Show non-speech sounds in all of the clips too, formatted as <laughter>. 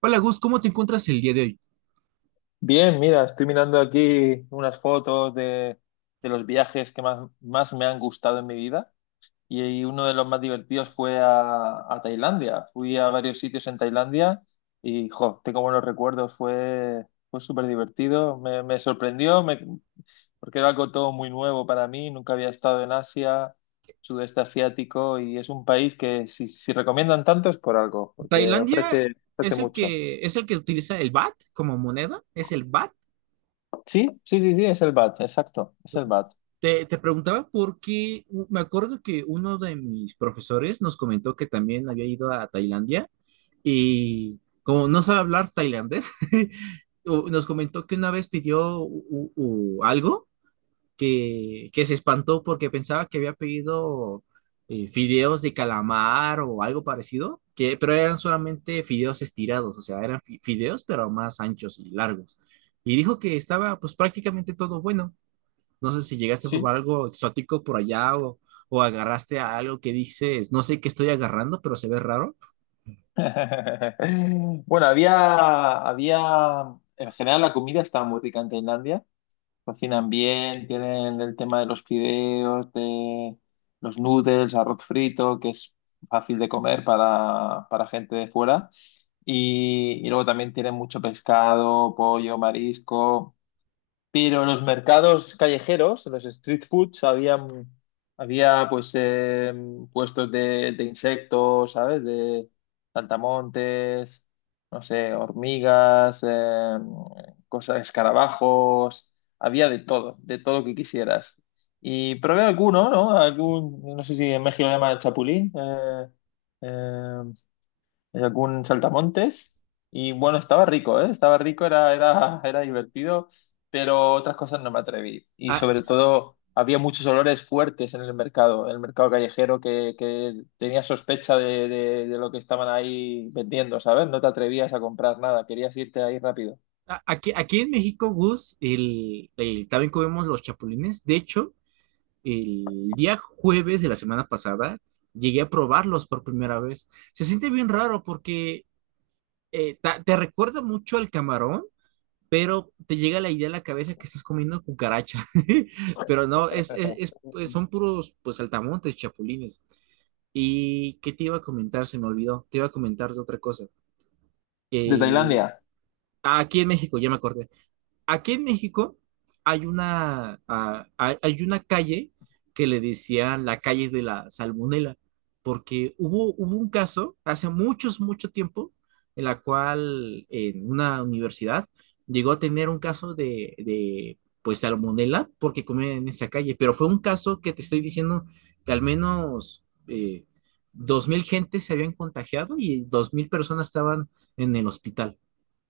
Hola Gus, ¿cómo te encuentras el día de hoy? Bien, mira, estoy mirando aquí unas fotos de los viajes que más me han gustado en mi vida, y uno de los más divertidos fue a Tailandia. Fui a varios sitios en Tailandia y, jo, tengo buenos recuerdos, fue súper divertido, me sorprendió porque era algo todo muy nuevo para mí, nunca había estado en Asia, sudeste asiático, y es un país que si recomiendan tanto es por algo, porque ¿Tailandia ofrece es el mucho. que utiliza el baht como moneda? ¿Es el baht? Sí, sí, sí, sí, es el BAT, exacto, es el BAT. Te preguntaba porque me acuerdo que uno de mis profesores nos comentó que también había ido a Tailandia y como no sabe hablar tailandés, <laughs> nos comentó que una vez pidió algo que se espantó porque pensaba que había pedido fideos de calamar o algo parecido, pero eran solamente fideos estirados, o sea, eran fideos pero más anchos y largos. Y dijo que estaba pues prácticamente todo bueno. No sé si llegaste a Sí, probar algo exótico por allá o agarraste a algo que dices, no sé qué estoy agarrando, pero se ve raro. <laughs> bueno, había en general, la comida está muy rica en Tailandia. Cocinan bien, tienen el tema de los fideos, de los noodles, arroz frito, que es fácil de comer para gente de fuera. Y luego también tienen mucho pescado, pollo, marisco. Pero los mercados callejeros, los street foods, había pues puestos de insectos, ¿sabes? De saltamontes, no sé, hormigas, cosas, escarabajos, había de todo lo que quisieras. Y probé alguno, ¿no? Algún, no sé si en México lo llaman chapulín, eh, hay algún saltamontes. Y bueno, estaba rico, ¿eh? Estaba rico, era divertido, pero otras cosas no me atreví. Y Ah, sobre todo, había muchos olores fuertes en el mercado callejero, que tenía sospecha de lo que estaban ahí vendiendo, ¿sabes? No te atrevías a comprar nada, querías irte ahí rápido. Aquí, aquí en México, Gus, también comemos los chapulines. De hecho, el día jueves de la semana pasada llegué a probarlos por primera vez. Se siente bien raro porque te recuerda mucho al camarón, pero te llega la idea a la cabeza que estás comiendo cucaracha. <laughs> Pero no, <laughs> pues, son puros pues saltamontes, chapulines. ¿Y qué te iba a comentar? Se me olvidó. Te iba a comentar de otra cosa. ¿De El, Tailandia? Aquí en México, ya me acordé. Aquí en México hay una, ah, hay una calle que le decían la calle de la salmonela, porque hubo un caso hace mucho tiempo en la cual en una universidad llegó a tener un caso de pues salmonela porque comían en esa calle, pero fue un caso que te estoy diciendo que al menos 2000 gentes se habían contagiado y 2000 personas estaban en el hospital,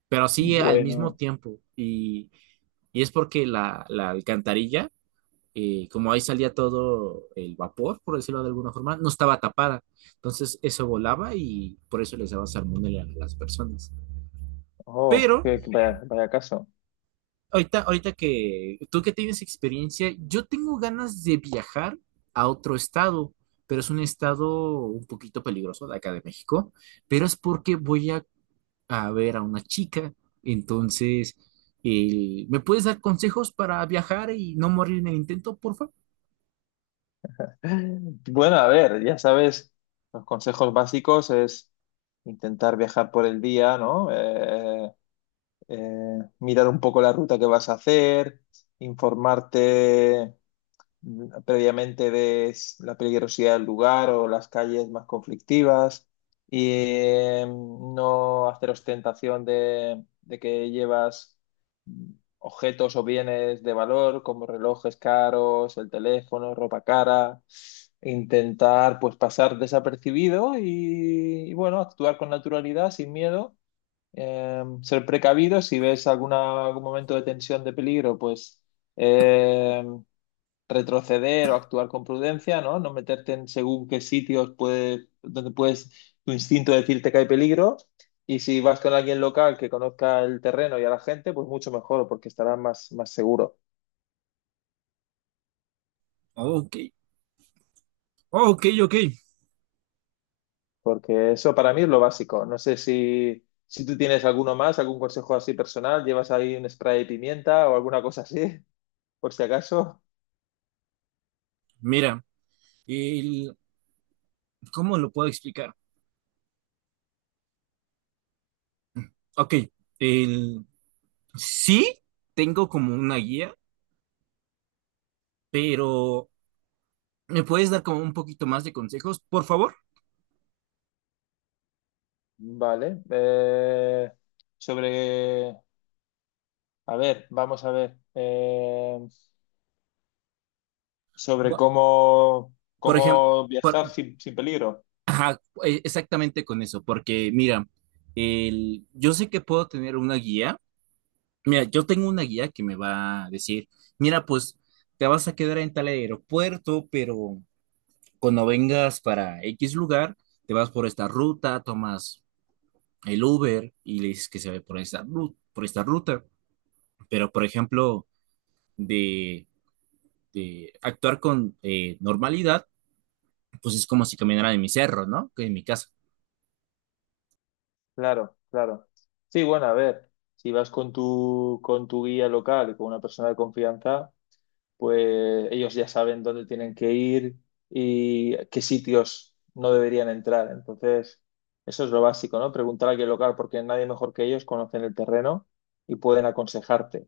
pero así al mismo Bueno, tiempo y es porque la alcantarilla, como ahí salía todo el vapor, por decirlo de alguna forma, no estaba tapada. Entonces eso volaba y por eso les daba salmonela a las personas. oh, Pero vaya, vaya caso. ahorita, ahorita que tú que tienes experiencia, yo tengo ganas de viajar a otro estado, pero es un estado un poquito peligroso de acá de México, pero es porque voy a ver a una chica. Entonces, ¿me puedes dar consejos para viajar y no morir en el intento, por favor? Bueno, a ver, ya sabes, los consejos básicos es intentar viajar por el día, ¿no? Mirar un poco la ruta que vas a hacer, informarte previamente, ves la peligrosidad del lugar o las calles más conflictivas, y no hacer ostentación de que llevas mm, objetos o bienes de valor como relojes caros, el teléfono, ropa cara. Intentar pues pasar desapercibido y bueno, actuar con naturalidad, sin miedo. Ser precavido, si ves alguna, algún momento de tensión, de peligro, pues em, retroceder o actuar con prudencia, ¿no? No meterte en según qué sitios puede, donde puedes, tu instinto decirte que hay peligro. Y si vas con alguien local que conozca el terreno y a la gente, pues mucho mejor, porque estarás más seguro. Ok, ok, ok. Porque eso para mí es lo básico. No sé si tú tienes alguno más, algún consejo así personal, llevas ahí un spray de pimienta o alguna cosa así, <laughs> por si acaso. Mira, el, ¿cómo lo puedo explicar? Ok, el, sí tengo como una guía, pero ¿me puedes dar como un poquito más de consejos, por favor? Vale. Sobre, a ver, vamos a ver. Sobre Bu- cómo, Por ejemplo, cómo viajar sin peligro. ajá, exactamente con eso, porque mira, el, yo sé que puedo tener una guía. Mira, yo tengo una guía que me va a decir, mira, pues te vas a quedar en tal aeropuerto, pero cuando vengas para X lugar, te vas por esta ruta, tomas el Uber y le dices que se ve por por esta ruta. Pero, por ejemplo, de, de actuar con normalidad, pues es como si caminara en mi cerro, ¿no? Que en mi casa. Claro, claro. Sí, bueno, a ver, si vas con con tu guía local y con una persona de confianza, pues ellos ya saben dónde tienen que ir y qué sitios no deberían entrar. Entonces, eso es lo básico, ¿no? Preguntar a alguien local porque nadie mejor que ellos conocen el terreno y pueden aconsejarte.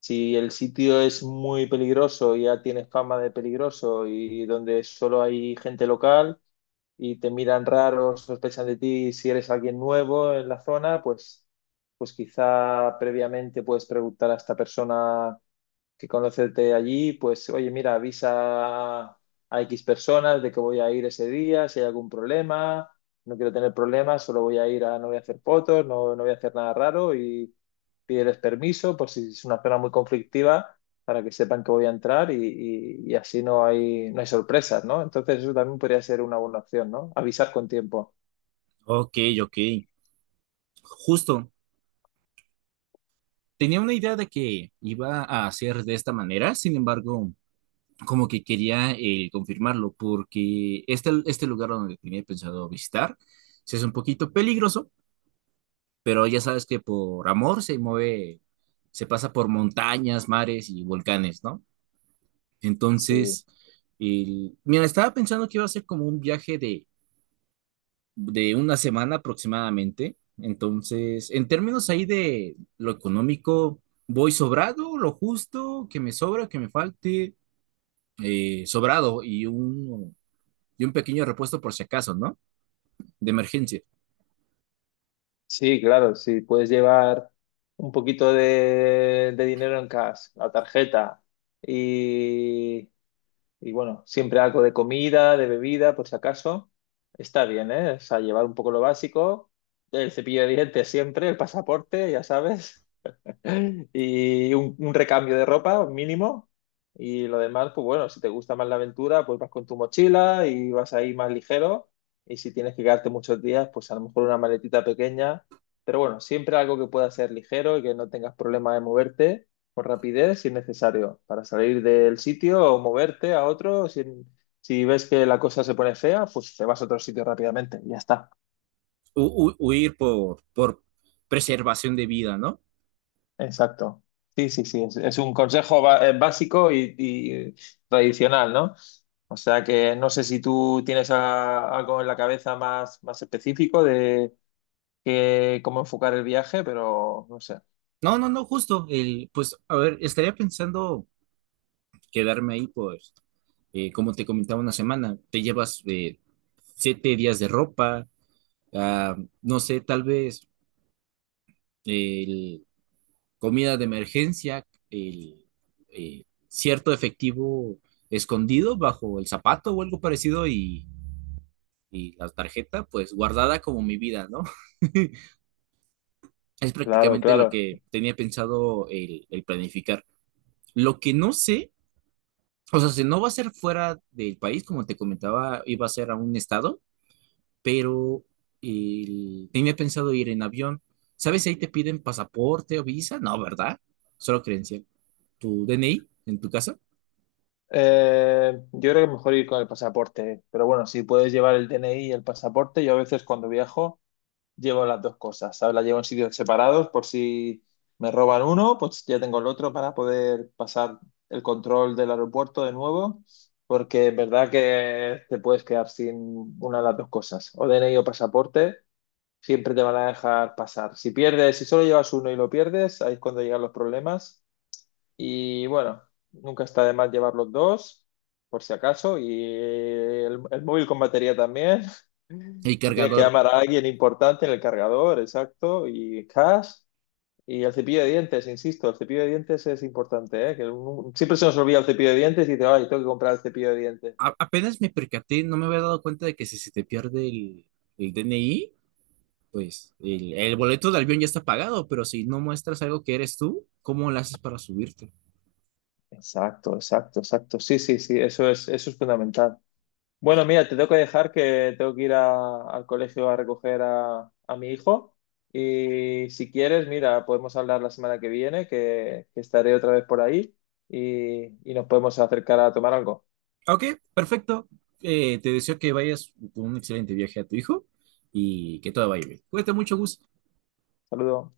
Si el sitio es muy peligroso y ya tiene fama de peligroso y donde solo hay gente local, y te miran raro, sospechan de ti, si eres alguien nuevo en la zona, pues quizá previamente puedes preguntar a esta persona que conocerte allí, pues oye, mira, avisa a X personas de que voy a ir ese día, si hay algún problema, no quiero tener problemas, solo voy a ir a, no voy a hacer fotos, no, no voy a hacer nada raro, y pídeles permiso por si es una zona muy conflictiva para que sepan que voy a entrar y, y así no hay, no hay sorpresas, ¿no? Entonces eso también podría ser una buena opción, ¿no? Avisar con tiempo. Ok, ok. Justo. Tenía una idea de que iba a hacer de esta manera, sin embargo, como que quería confirmarlo, porque este lugar donde tenía pensado visitar, sí es un poquito peligroso, pero ya sabes que por amor se mueve, se pasa por montañas, mares y volcanes, ¿no? Sí. Entonces, mira, estaba pensando que iba a ser como un viaje de una semana aproximadamente. Entonces, en términos ahí de lo económico, voy sobrado, lo justo, que me sobra, que me falte, sobrado y un pequeño repuesto por si acaso, ¿no? De emergencia. Sí, claro, si puedes llevar un poquito de dinero en cash, la tarjeta y, y bueno, siempre algo de comida, de bebida, por si acaso, está bien, ¿eh? O sea, llevar un poco lo básico, el cepillo de dientes siempre, el pasaporte, ya sabes, <laughs> Y un recambio de ropa mínimo. Y lo demás, pues bueno, si te gusta más la aventura, pues vas con tu mochila y vas ahí más ligero. Y si tienes que quedarte muchos días, pues a lo mejor una maletita pequeña. Pero bueno, siempre algo que pueda ser ligero y que no tengas problema de moverte con rapidez si es necesario, para salir del sitio o moverte a otro. Si, si ves que la cosa se pone fea, pues te vas a otro sitio rápidamente y ya está. Huir por preservación de vida, ¿no? Exacto. Sí, sí, sí. Es un consejo básico y tradicional, ¿no? O sea que no sé si tú tienes algo en la cabeza más, más específico de cómo enfocar el viaje, pero no sé. No, no, no, justo. El, pues, a ver, estaría pensando quedarme ahí, pues, como te comentaba una semana, te llevas 7 días de ropa, ah, no sé, tal vez el, comida de emergencia, cierto efectivo escondido bajo el zapato o algo parecido y la tarjeta, pues, guardada como mi vida, ¿no? <laughs> Es Claro, prácticamente lo claro. que tenía pensado el planificar. Lo que no sé. O sea, si no va a ser fuera del país, como te comentaba, iba a ser a un estado, pero tenía pensado ir en avión. ¿Sabes si ahí te piden pasaporte o visa? No, ¿verdad? Solo credencial. Tu DNI en tu casa, Yo creo que mejor ir con el pasaporte, pero bueno, si puedes llevar el DNI y el pasaporte, yo a veces cuando viajo llevo las dos cosas, ¿sabes? Las llevo en sitios separados por si me roban uno, pues ya tengo el otro para poder pasar el control del aeropuerto de nuevo, porque es verdad que te puedes quedar sin una de las dos cosas, o DNI o pasaporte, siempre te van a dejar pasar. Si pierdes, si solo llevas uno y lo pierdes, ahí es cuando llegan los problemas. Y bueno, nunca está de más llevar los dos, por si acaso, y el móvil con batería también, el si tienes que cargador. llamar a alguien importante, en el cargador, exacto, y cash, y el cepillo de dientes, insisto, el cepillo de dientes es importante, ¿eh? Que siempre se nos olvida el cepillo de dientes y dice, ay, tengo que comprar el cepillo de dientes. Apenas me percaté, no me había dado cuenta de que si se te pierde el DNI, pues el boleto de avión ya está pagado, pero si no muestras algo que eres tú, ¿cómo lo haces para subirte? Exacto, exacto, exacto. Sí, sí, sí, eso es fundamental. Bueno, mira, te tengo que dejar, que tengo que ir al colegio a recoger a mi hijo. Y si quieres, mira, podemos hablar la semana que viene, que estaré otra vez por ahí y nos podemos acercar a tomar algo. Ok, perfecto. Te deseo que vayas con un excelente viaje a tu hijo y que todo vaya bien. Cuídate mucho, Gus. Saludos.